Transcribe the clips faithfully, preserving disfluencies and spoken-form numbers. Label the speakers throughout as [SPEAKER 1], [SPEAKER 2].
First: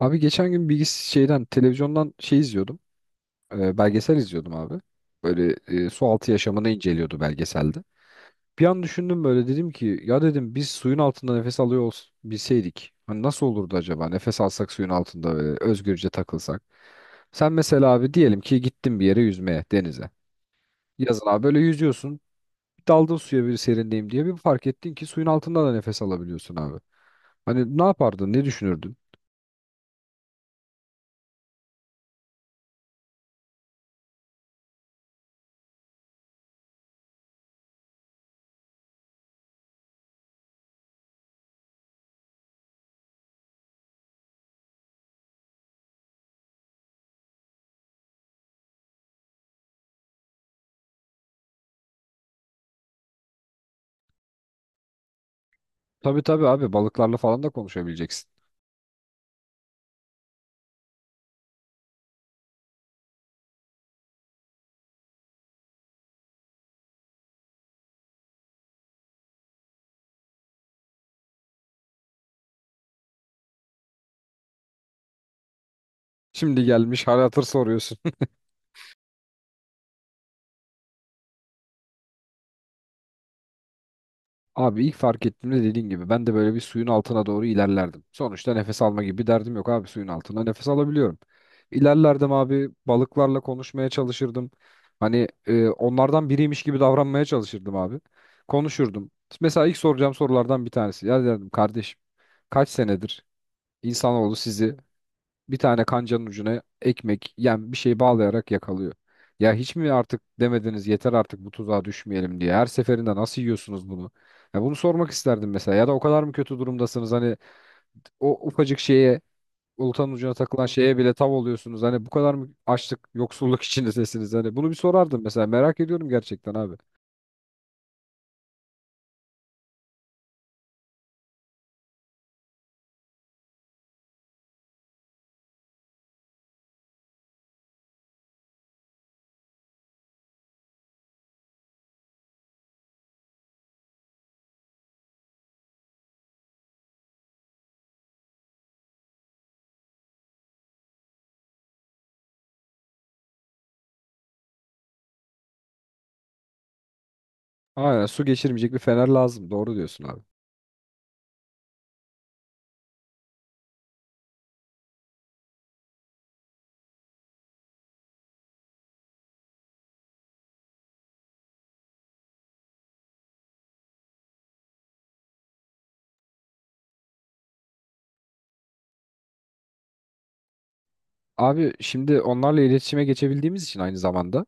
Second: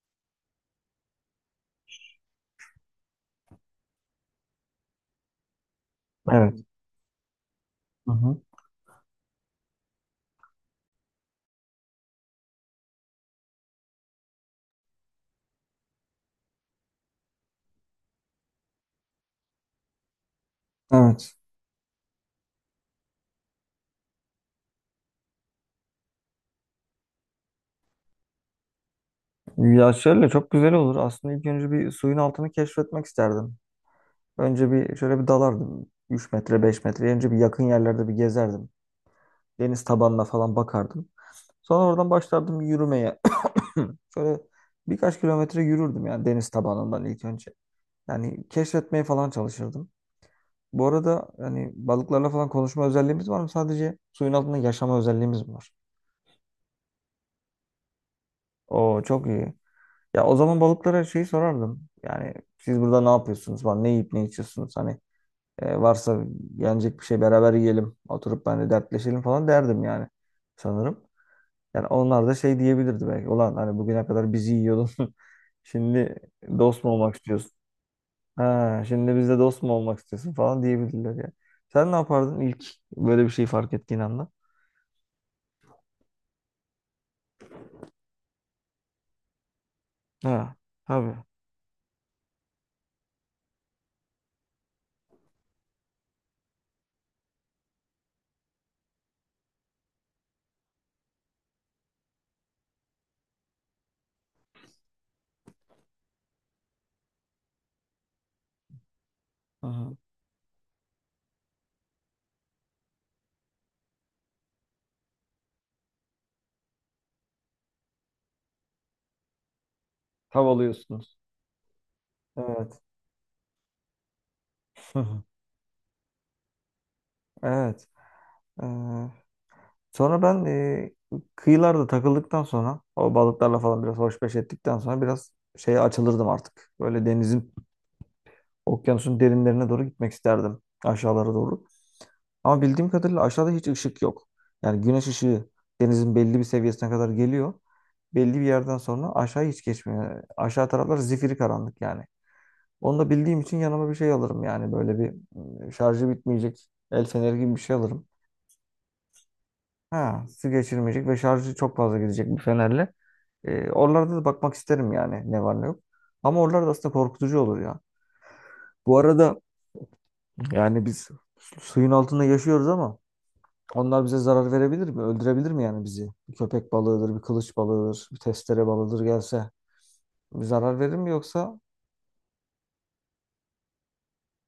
[SPEAKER 1] Abi geçen gün bilgis şeyden televizyondan şey izliyordum. E, belgesel izliyordum abi. Böyle e, su altı
[SPEAKER 2] Evet.
[SPEAKER 1] yaşamını inceliyordu belgeselde.
[SPEAKER 2] Hı hı.
[SPEAKER 1] Bir an düşündüm böyle dedim ki ya dedim biz suyun altında nefes alıyor ols- bilseydik. Hani nasıl olurdu acaba nefes alsak suyun altında böyle özgürce takılsak. Sen mesela abi diyelim ki gittin bir yere yüzmeye denize. Yazın
[SPEAKER 2] Evet.
[SPEAKER 1] abi böyle yüzüyorsun. Daldın suya bir serinleyeyim diye bir fark ettin ki suyun altında da nefes alabiliyorsun abi. Hani ne yapardın ne düşünürdün?
[SPEAKER 2] Ya şöyle çok güzel olur. Aslında ilk önce bir suyun altını keşfetmek isterdim. Önce bir şöyle bir dalardım. üç metre beş metre. Önce bir yakın yerlerde bir gezerdim. Deniz tabanına falan bakardım. Sonra oradan başlardım yürümeye. Şöyle birkaç kilometre yürürdüm yani deniz tabanından ilk önce. Yani keşfetmeye falan çalışırdım. Bu arada hani balıklarla falan konuşma özelliğimiz var mı? Sadece suyun altında yaşama özelliğimiz mi var?
[SPEAKER 1] Tabii tabii abi balıklarla falan da konuşabileceksin.
[SPEAKER 2] Oo, çok iyi. Ya o zaman balıklara şeyi sorardım. Yani siz burada ne yapıyorsunuz falan, ne yiyip ne içiyorsunuz hani, e, varsa yenecek bir şey beraber yiyelim, oturup ben de dertleşelim falan derdim yani sanırım. Yani onlar da şey diyebilirdi belki. Ulan hani bugüne kadar bizi yiyordun. Şimdi
[SPEAKER 1] Şimdi
[SPEAKER 2] dost mu
[SPEAKER 1] gelmiş
[SPEAKER 2] olmak
[SPEAKER 1] hal hatır
[SPEAKER 2] istiyorsun?
[SPEAKER 1] soruyorsun.
[SPEAKER 2] Ha, şimdi bizle dost mu olmak istiyorsun falan diyebilirler ya. Sen ne yapardın ilk böyle bir şey fark ettiğin anda?
[SPEAKER 1] Abi ilk fark ettiğimde dediğin gibi ben de böyle bir suyun altına doğru ilerlerdim. Sonuçta nefes alma gibi bir derdim yok abi suyun altında
[SPEAKER 2] Ha,
[SPEAKER 1] nefes
[SPEAKER 2] tabii.
[SPEAKER 1] alabiliyorum. İlerlerdim abi balıklarla konuşmaya çalışırdım. Hani e, onlardan biriymiş gibi davranmaya çalışırdım abi. Konuşurdum. Mesela ilk soracağım sorulardan bir tanesi. Ya derdim kardeşim kaç senedir insanoğlu sizi bir tane kancanın ucuna ekmek yani bir şey bağlayarak yakalıyor. Ya
[SPEAKER 2] Hı
[SPEAKER 1] hiç mi
[SPEAKER 2] hı.
[SPEAKER 1] artık demediniz yeter artık bu tuzağa düşmeyelim diye. Her seferinde nasıl yiyorsunuz bunu? Ya bunu sormak isterdim mesela. Ya da o kadar mı kötü durumdasınız hani o ufacık şeye oltanın ucuna
[SPEAKER 2] Tav
[SPEAKER 1] takılan şeye bile
[SPEAKER 2] alıyorsunuz.
[SPEAKER 1] tav oluyorsunuz. Hani bu kadar mı
[SPEAKER 2] Evet.
[SPEAKER 1] açlık, yoksulluk içindesiniz? Hani bunu bir sorardım mesela. Merak ediyorum gerçekten abi.
[SPEAKER 2] Evet. Ee, sonra ben e, kıyılarda takıldıktan sonra o balıklarla falan biraz hoşbeş ettikten sonra biraz şeye açılırdım artık. Böyle denizin, okyanusun derinlerine doğru gitmek isterdim. Aşağılara doğru. Ama bildiğim kadarıyla aşağıda hiç ışık yok. Yani güneş ışığı denizin belli bir seviyesine kadar geliyor. Belli bir yerden sonra aşağı hiç geçmiyor. Aşağı taraflar zifiri karanlık yani. Onu da bildiğim için yanıma bir şey alırım yani böyle bir, e, şarjı bitmeyecek el feneri gibi bir şey
[SPEAKER 1] Aynen,
[SPEAKER 2] alırım.
[SPEAKER 1] su geçirmeyecek bir fener lazım. Doğru diyorsun abi.
[SPEAKER 2] Ha, su geçirmeyecek ve şarjı çok fazla gidecek bir fenerle. E, oralarda da bakmak isterim yani ne var ne yok. Ama oralarda aslında korkutucu olur ya. Bu arada yani biz suyun altında yaşıyoruz ama onlar bize zarar verebilir mi? Öldürebilir mi yani bizi? Bir köpek balığıdır, bir kılıç balığıdır, bir testere balığıdır gelse. Bir zarar verir mi yoksa?
[SPEAKER 1] Abi şimdi onlarla iletişime geçebildiğimiz için aynı zamanda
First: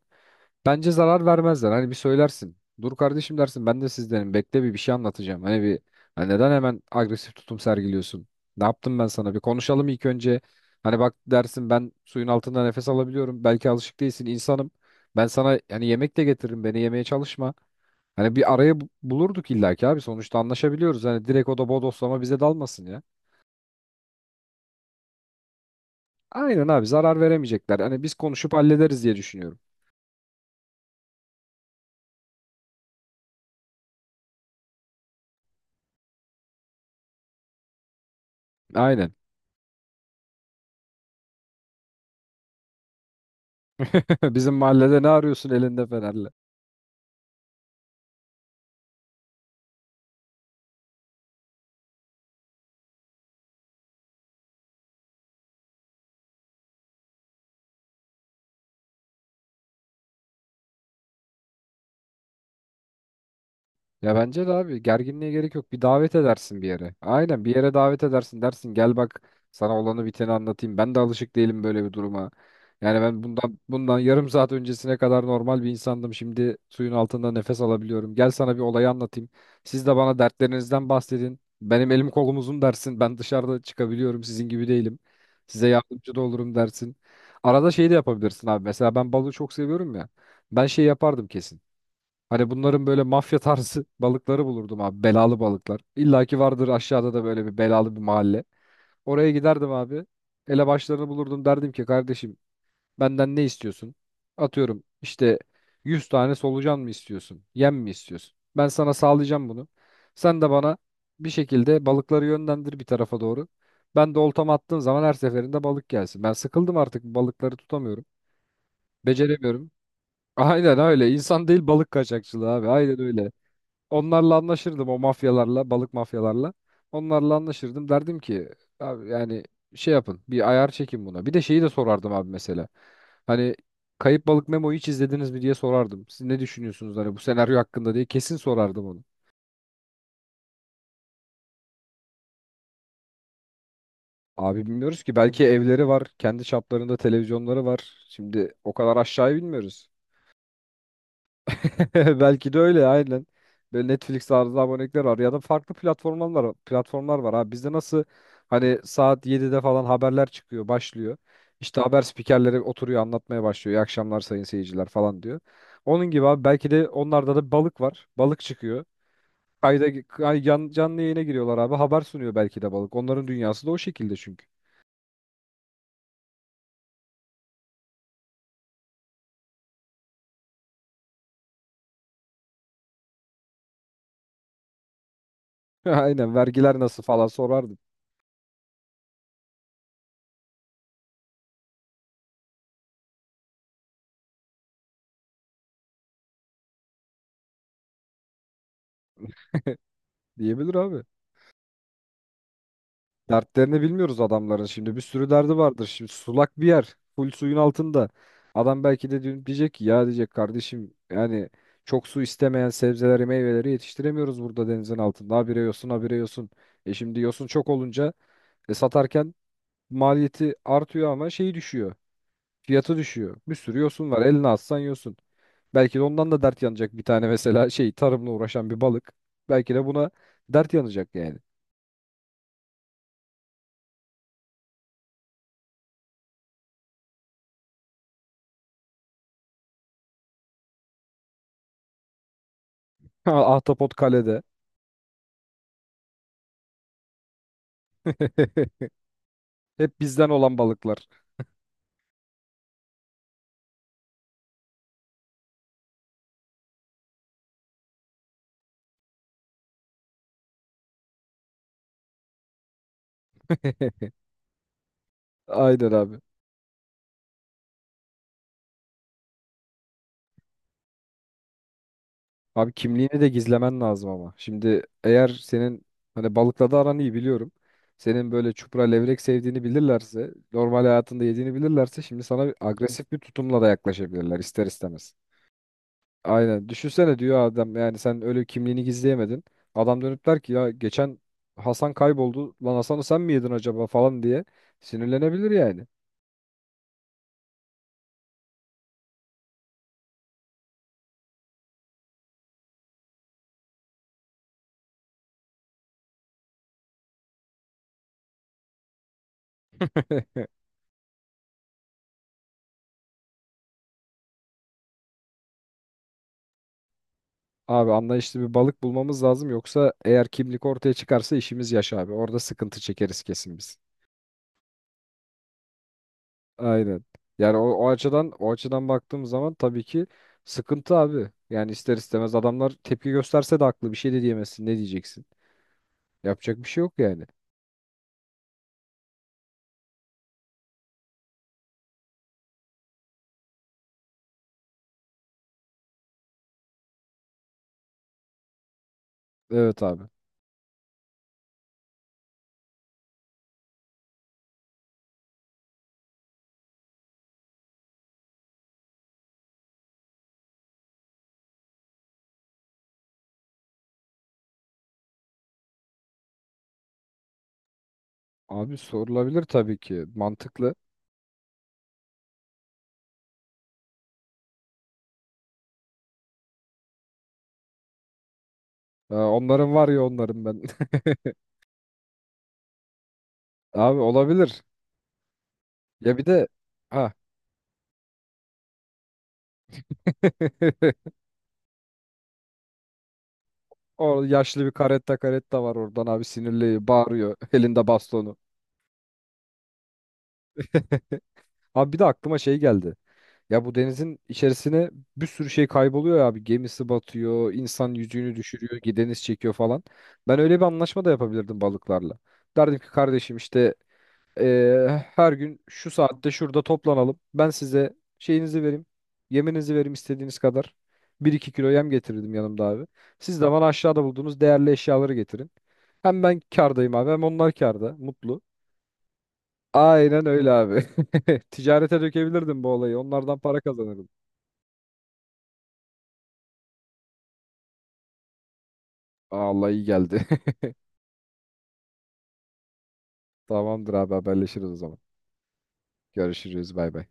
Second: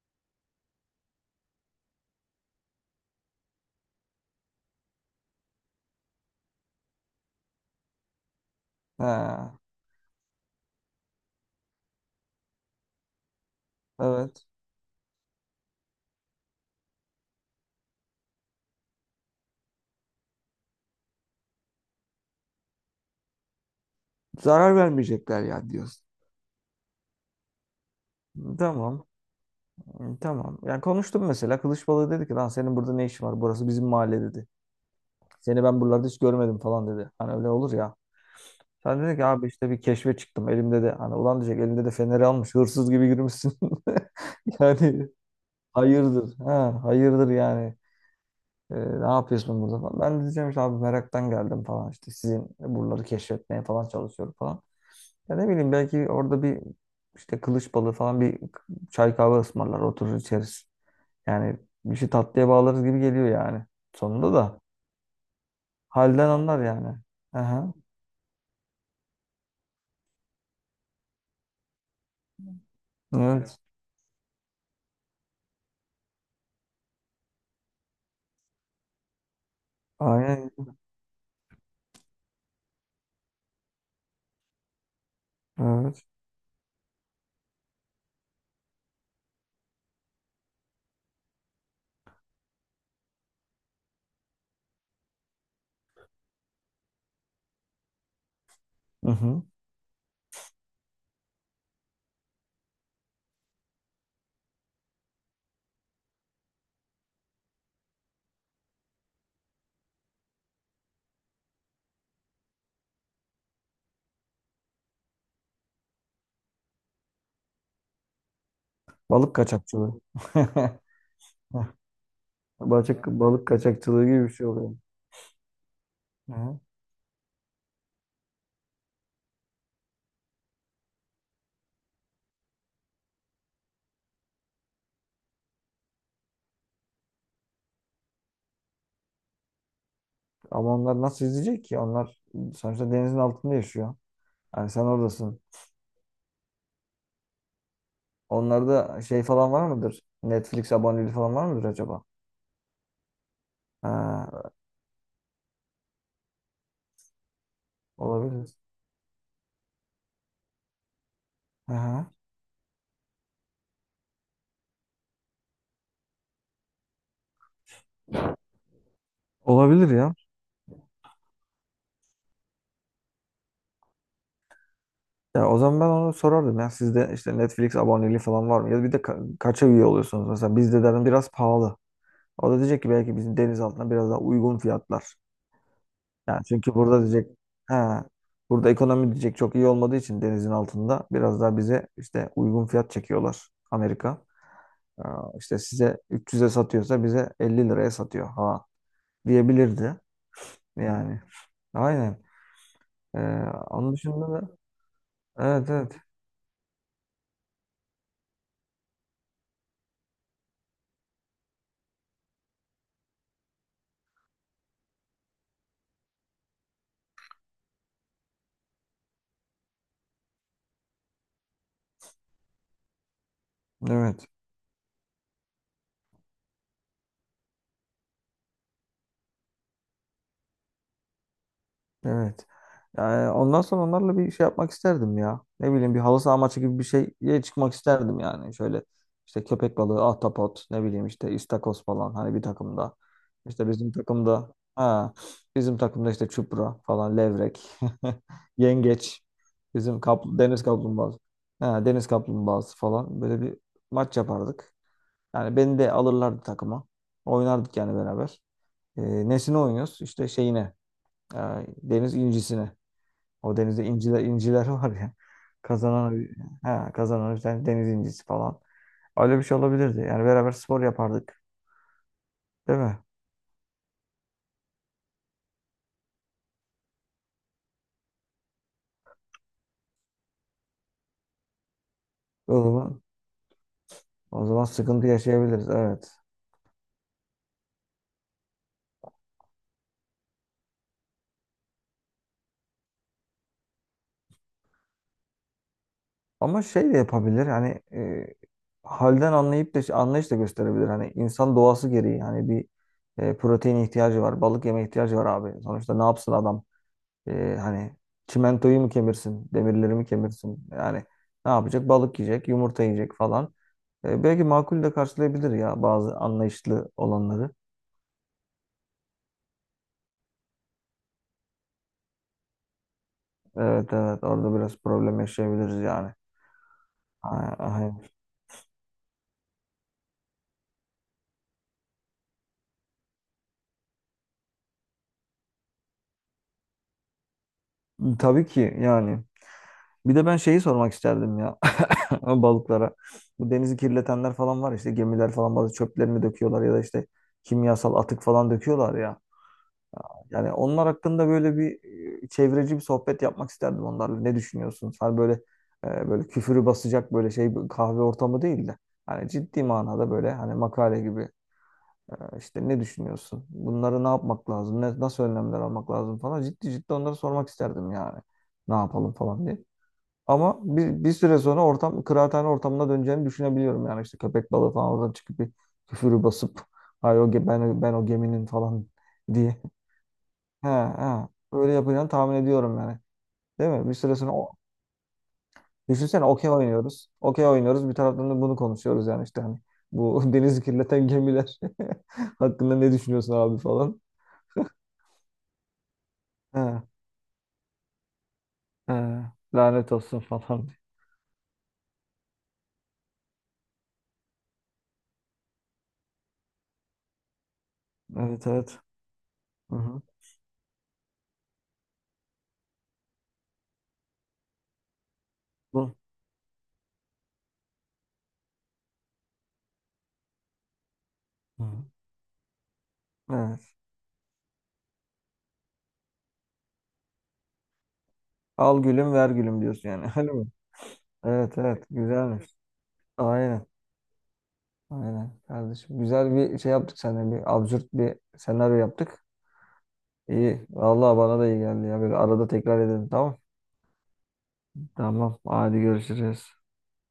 [SPEAKER 1] bence zarar vermezler. Hani bir söylersin. Dur kardeşim dersin ben de sizdenim. Bekle bir bir şey anlatacağım. Hani bir hani neden hemen agresif tutum sergiliyorsun? Ne yaptım
[SPEAKER 2] He,
[SPEAKER 1] ben sana? Bir konuşalım ilk önce. Hani bak dersin ben suyun altında nefes alabiliyorum. Belki alışık değilsin
[SPEAKER 2] evet.
[SPEAKER 1] insanım. Ben sana hani yemek de getiririm. Beni yemeye çalışma. Hani bir araya bu- bulurduk illaki abi. Sonuçta anlaşabiliyoruz. Hani direkt o da bodoslama bize dalmasın ya.
[SPEAKER 2] Zarar vermeyecekler yani diyorsun.
[SPEAKER 1] Aynen abi zarar veremeyecekler. Hani biz konuşup hallederiz
[SPEAKER 2] Tamam.
[SPEAKER 1] diye düşünüyorum.
[SPEAKER 2] Tamam. Yani konuştum mesela. Kılıç balığı dedi ki lan senin burada ne işin var? Burası bizim mahalle dedi. Seni ben buralarda hiç görmedim falan dedi. Hani öyle olur ya. Sen
[SPEAKER 1] Aynen.
[SPEAKER 2] dedin ki abi işte bir keşfe çıktım. Elimde de hani ulan diyecek, elinde de feneri almış. Hırsız gibi yürümüşsün.
[SPEAKER 1] Bizim mahallede ne
[SPEAKER 2] Yani
[SPEAKER 1] arıyorsun elinde fenerle?
[SPEAKER 2] hayırdır. Ha, hayırdır yani. Ee, ne yapıyorsun burada falan. Ben de diyeceğim işte abi meraktan geldim falan. İşte sizin buraları keşfetmeye falan çalışıyorum falan. Ya ne bileyim belki orada bir işte kılıç balığı falan bir çay kahve ısmarlar, oturur içeriz. Yani bir şey tatlıya bağlarız gibi geliyor yani.
[SPEAKER 1] Ya
[SPEAKER 2] Sonunda
[SPEAKER 1] bence de
[SPEAKER 2] da
[SPEAKER 1] abi gerginliğe gerek yok. Bir davet
[SPEAKER 2] halden anlar
[SPEAKER 1] edersin bir yere.
[SPEAKER 2] yani.
[SPEAKER 1] Aynen bir yere
[SPEAKER 2] Aha,
[SPEAKER 1] davet edersin dersin gel bak sana olanı biteni anlatayım. Ben de alışık değilim böyle bir duruma. Yani ben
[SPEAKER 2] evet.
[SPEAKER 1] bundan bundan yarım saat öncesine kadar normal bir insandım. Şimdi suyun altında nefes alabiliyorum. Gel sana bir olayı anlatayım. Siz de bana
[SPEAKER 2] Aynen.
[SPEAKER 1] dertlerinizden bahsedin. Benim elim kolum uzun dersin. Ben dışarıda çıkabiliyorum. Sizin gibi değilim. Size
[SPEAKER 2] Evet.
[SPEAKER 1] yardımcı da olurum dersin. Arada şey de yapabilirsin abi. Mesela ben balığı çok seviyorum ya. Ben şey yapardım kesin. Hani bunların böyle mafya tarzı balıkları bulurdum abi. Belalı balıklar. İlla ki vardır aşağıda da böyle bir belalı bir mahalle.
[SPEAKER 2] Hı
[SPEAKER 1] Oraya
[SPEAKER 2] hı.
[SPEAKER 1] giderdim abi. Elebaşlarını bulurdum derdim ki kardeşim benden ne istiyorsun? Atıyorum işte yüz tane solucan mı istiyorsun? Yem mi istiyorsun? Ben sana sağlayacağım bunu. Sen de bana bir şekilde balıkları yönlendir bir tarafa doğru. Ben de oltamı attığım zaman her seferinde balık gelsin. Ben sıkıldım artık balıkları tutamıyorum.
[SPEAKER 2] Balık
[SPEAKER 1] Beceremiyorum.
[SPEAKER 2] kaçakçılığı.
[SPEAKER 1] Aynen öyle. İnsan değil balık kaçakçılığı abi. Aynen
[SPEAKER 2] Balık,
[SPEAKER 1] öyle.
[SPEAKER 2] balık kaçakçılığı gibi bir
[SPEAKER 1] Onlarla
[SPEAKER 2] şey oluyor.
[SPEAKER 1] anlaşırdım o mafyalarla, balık mafyalarla.
[SPEAKER 2] Hı.
[SPEAKER 1] Onlarla anlaşırdım. Derdim ki abi yani şey yapın, bir ayar çekin buna. Bir de şeyi de sorardım abi mesela. Hani Kayıp Balık Memo'yu hiç izlediniz mi diye sorardım. Siz ne düşünüyorsunuz hani bu senaryo hakkında diye kesin sorardım onu.
[SPEAKER 2] Ama onlar nasıl izleyecek ki? Onlar sonuçta denizin altında yaşıyor.
[SPEAKER 1] Abi
[SPEAKER 2] Yani sen
[SPEAKER 1] bilmiyoruz ki
[SPEAKER 2] oradasın.
[SPEAKER 1] belki evleri var, kendi çaplarında televizyonları var. Şimdi o kadar
[SPEAKER 2] Onlarda şey
[SPEAKER 1] aşağıya
[SPEAKER 2] falan var
[SPEAKER 1] bilmiyoruz.
[SPEAKER 2] mıdır? Netflix aboneliği falan var mıdır acaba?
[SPEAKER 1] Belki de öyle aynen. Böyle Netflix
[SPEAKER 2] Ha,
[SPEAKER 1] tarzı abonelikler var ya da farklı platformlar var. Platformlar var abi. Bizde nasıl
[SPEAKER 2] olabilir.
[SPEAKER 1] hani saat yedide falan haberler çıkıyor, başlıyor. İşte haber
[SPEAKER 2] Aha.
[SPEAKER 1] spikerleri oturuyor anlatmaya başlıyor. İyi akşamlar sayın seyirciler falan diyor. Onun gibi abi belki de onlarda da balık var. Balık çıkıyor.
[SPEAKER 2] Olabilir
[SPEAKER 1] Kayda
[SPEAKER 2] ya.
[SPEAKER 1] kay- yan- canlı yayına giriyorlar abi. Haber sunuyor belki de balık. Onların dünyası da o şekilde çünkü.
[SPEAKER 2] Ya o zaman ben onu sorardım ya. Sizde işte Netflix aboneliği falan var mı? Ya bir de ka- kaça üye oluyorsunuz? Mesela bizde dedim biraz pahalı. O da diyecek ki belki bizim deniz altına biraz daha uygun fiyatlar.
[SPEAKER 1] Aynen
[SPEAKER 2] Yani çünkü
[SPEAKER 1] vergiler
[SPEAKER 2] burada
[SPEAKER 1] nasıl falan
[SPEAKER 2] diyecek
[SPEAKER 1] sorardı,
[SPEAKER 2] ha, burada ekonomi diyecek çok iyi olmadığı için denizin altında biraz daha bize işte uygun fiyat çekiyorlar Amerika. Aa, işte size üç yüze satıyorsa bize elli liraya satıyor ha diyebilirdi
[SPEAKER 1] diyebilir abi.
[SPEAKER 2] yani. Aynen. Ee,
[SPEAKER 1] Dertlerini
[SPEAKER 2] onun
[SPEAKER 1] bilmiyoruz
[SPEAKER 2] dışında da
[SPEAKER 1] adamların şimdi. Bir sürü derdi
[SPEAKER 2] evet,
[SPEAKER 1] vardır.
[SPEAKER 2] evet,
[SPEAKER 1] Şimdi sulak bir yer. Full suyun altında. Adam belki de dün diyecek ki ya diyecek kardeşim yani çok su istemeyen sebzeleri meyveleri yetiştiremiyoruz burada denizin altında. Habire yosun habire yosun. E şimdi yosun çok olunca e, satarken maliyeti artıyor ama şeyi düşüyor. Fiyatı düşüyor. Bir sürü yosun var.
[SPEAKER 2] evet.
[SPEAKER 1] Eline atsan yosun. Belki de ondan da dert yanacak bir tane mesela şey tarımla uğraşan bir balık. Belki de buna dert yanacak yani.
[SPEAKER 2] Evet. Yani ondan sonra onlarla bir şey yapmak isterdim ya. Ne bileyim bir halı saha maçı gibi bir şeye çıkmak isterdim yani. Şöyle işte köpek balığı, ahtapot, ne bileyim işte istakoz falan hani bir takımda. İşte bizim
[SPEAKER 1] Ahtapot kalede.
[SPEAKER 2] takımda ha, bizim takımda işte çupra falan, levrek, yengeç, bizim
[SPEAKER 1] Hep bizden
[SPEAKER 2] kapl-
[SPEAKER 1] olan
[SPEAKER 2] deniz
[SPEAKER 1] balıklar.
[SPEAKER 2] kaplumbağası. Ha, deniz kaplumbağası falan, böyle bir maç yapardık. Yani beni de alırlardı takıma. Oynardık yani beraber. E, nesine oynuyoruz? İşte şeyine. e, deniz incisine. O denizde inciler inciler var ya.
[SPEAKER 1] Aynen abi.
[SPEAKER 2] Kazanan ha, kazanan bir tane deniz incisi falan. Öyle bir şey olabilirdi. Yani beraber spor yapardık.
[SPEAKER 1] Abi
[SPEAKER 2] Değil mi?
[SPEAKER 1] kimliğini de gizlemen lazım ama. Şimdi eğer senin hani balıkla da aran iyi biliyorum. Senin böyle çupra levrek sevdiğini bilirlerse, normal hayatında yediğini bilirlerse şimdi sana
[SPEAKER 2] O zaman,
[SPEAKER 1] agresif bir tutumla da yaklaşabilirler
[SPEAKER 2] o zaman
[SPEAKER 1] ister
[SPEAKER 2] sıkıntı
[SPEAKER 1] istemez.
[SPEAKER 2] yaşayabiliriz. Evet.
[SPEAKER 1] Aynen. Düşünsene diyor adam yani sen öyle kimliğini gizleyemedin. Adam dönüp der ki ya geçen Hasan kayboldu. Lan Hasan'ı sen mi yedin acaba falan diye sinirlenebilir yani.
[SPEAKER 2] Ama şey de yapabilir. Hani e, halden anlayıp da anlayış da gösterebilir. Hani insan doğası gereği hani bir, e, protein ihtiyacı var. Balık yeme ihtiyacı var abi. Sonuçta ne yapsın adam? E, hani çimentoyu mu kemirsin? Demirleri mi kemirsin? Yani ne yapacak? Balık yiyecek, yumurta yiyecek falan. E, belki makul de karşılayabilir ya bazı anlayışlı olanları.
[SPEAKER 1] Abi anlayışlı bir balık bulmamız lazım yoksa eğer kimlik ortaya çıkarsa işimiz yaş abi. Orada sıkıntı çekeriz kesin biz.
[SPEAKER 2] Evet, evet, orada biraz problem yaşayabiliriz yani.
[SPEAKER 1] Aynen.
[SPEAKER 2] A-
[SPEAKER 1] Yani o, o
[SPEAKER 2] aynen.
[SPEAKER 1] açıdan o açıdan baktığımız zaman tabii ki sıkıntı abi. Yani ister istemez adamlar tepki gösterse de haklı bir şey de diyemezsin. Ne diyeceksin? Yapacak bir şey yok yani.
[SPEAKER 2] Tabii ki yani. Bir de ben şeyi sormak isterdim ya, balıklara. Bu denizi kirletenler falan var, işte gemiler falan bazı çöplerini döküyorlar ya da işte kimyasal atık falan döküyorlar ya.
[SPEAKER 1] Evet abi.
[SPEAKER 2] Yani onlar hakkında böyle bir, e, çevreci bir sohbet yapmak isterdim onlarla. Ne düşünüyorsunuz? Hani böyle e, böyle küfürü basacak böyle şey bir kahve ortamı değil de. Hani ciddi manada böyle hani makale gibi. Ee, İşte ne düşünüyorsun? Bunları ne yapmak lazım? Ne, nasıl önlemler almak lazım falan. Ciddi ciddi onları sormak isterdim yani. Ne
[SPEAKER 1] Abi
[SPEAKER 2] yapalım
[SPEAKER 1] sorulabilir
[SPEAKER 2] falan diye.
[SPEAKER 1] tabii ki.
[SPEAKER 2] Ama
[SPEAKER 1] Mantıklı.
[SPEAKER 2] bir, bir süre sonra ortam kıraathane ortamına döneceğini düşünebiliyorum. Yani işte köpek balığı falan oradan çıkıp bir küfürü basıp, ay o ge- ben, ben o geminin falan
[SPEAKER 1] Ee,
[SPEAKER 2] diye.
[SPEAKER 1] onların var ya onların ben.
[SPEAKER 2] He he. Öyle yapacağını tahmin ediyorum yani. Değil mi? Bir
[SPEAKER 1] Abi
[SPEAKER 2] süre sonra o,
[SPEAKER 1] olabilir. Ya
[SPEAKER 2] düşünsene
[SPEAKER 1] bir de
[SPEAKER 2] okey oynuyoruz.
[SPEAKER 1] ha.
[SPEAKER 2] Okey oynuyoruz. Bir taraftan da bunu konuşuyoruz yani işte hani bu denizi kirleten gemiler hakkında ne düşünüyorsun abi falan.
[SPEAKER 1] O yaşlı bir karetta karetta var oradan abi
[SPEAKER 2] He.
[SPEAKER 1] sinirli bağırıyor elinde bastonu.
[SPEAKER 2] He, lanet olsun falan diyor.
[SPEAKER 1] Abi bir de aklıma şey geldi. Ya bu denizin içerisine bir sürü şey kayboluyor ya abi. Gemisi batıyor, insan yüzüğünü
[SPEAKER 2] Evet, evet.
[SPEAKER 1] düşürüyor, deniz çekiyor
[SPEAKER 2] Hı
[SPEAKER 1] falan.
[SPEAKER 2] hı.
[SPEAKER 1] Ben öyle bir anlaşma da yapabilirdim balıklarla. Derdim ki kardeşim işte eee, her gün şu
[SPEAKER 2] Bu.
[SPEAKER 1] saatte şurada toplanalım. Ben size şeyinizi vereyim, yeminizi vereyim istediğiniz kadar. Bir iki
[SPEAKER 2] Hı.
[SPEAKER 1] kilo yem getirdim yanımda abi. Siz de bana
[SPEAKER 2] Evet.
[SPEAKER 1] aşağıda bulduğunuz değerli eşyaları getirin. Hem ben kârdayım abi hem onlar kârda, mutlu.
[SPEAKER 2] Al gülüm ver gülüm diyorsun yani.
[SPEAKER 1] Aynen
[SPEAKER 2] Öyle mi?
[SPEAKER 1] öyle abi.
[SPEAKER 2] Evet, evet.
[SPEAKER 1] Ticarete
[SPEAKER 2] Güzelmiş.
[SPEAKER 1] dökebilirdim bu olayı. Onlardan para
[SPEAKER 2] Aynen.
[SPEAKER 1] kazanırdım.
[SPEAKER 2] Aynen kardeşim. Güzel bir şey yaptık seninle. Bir absürt bir senaryo yaptık.
[SPEAKER 1] Aa, Allah iyi geldi.
[SPEAKER 2] İyi. Vallahi bana da iyi geldi ya. Böyle arada tekrar edelim, tamam.
[SPEAKER 1] Tamamdır abi haberleşiriz o zaman.
[SPEAKER 2] Tamam. Hadi görüşürüz.
[SPEAKER 1] Görüşürüz bay bay.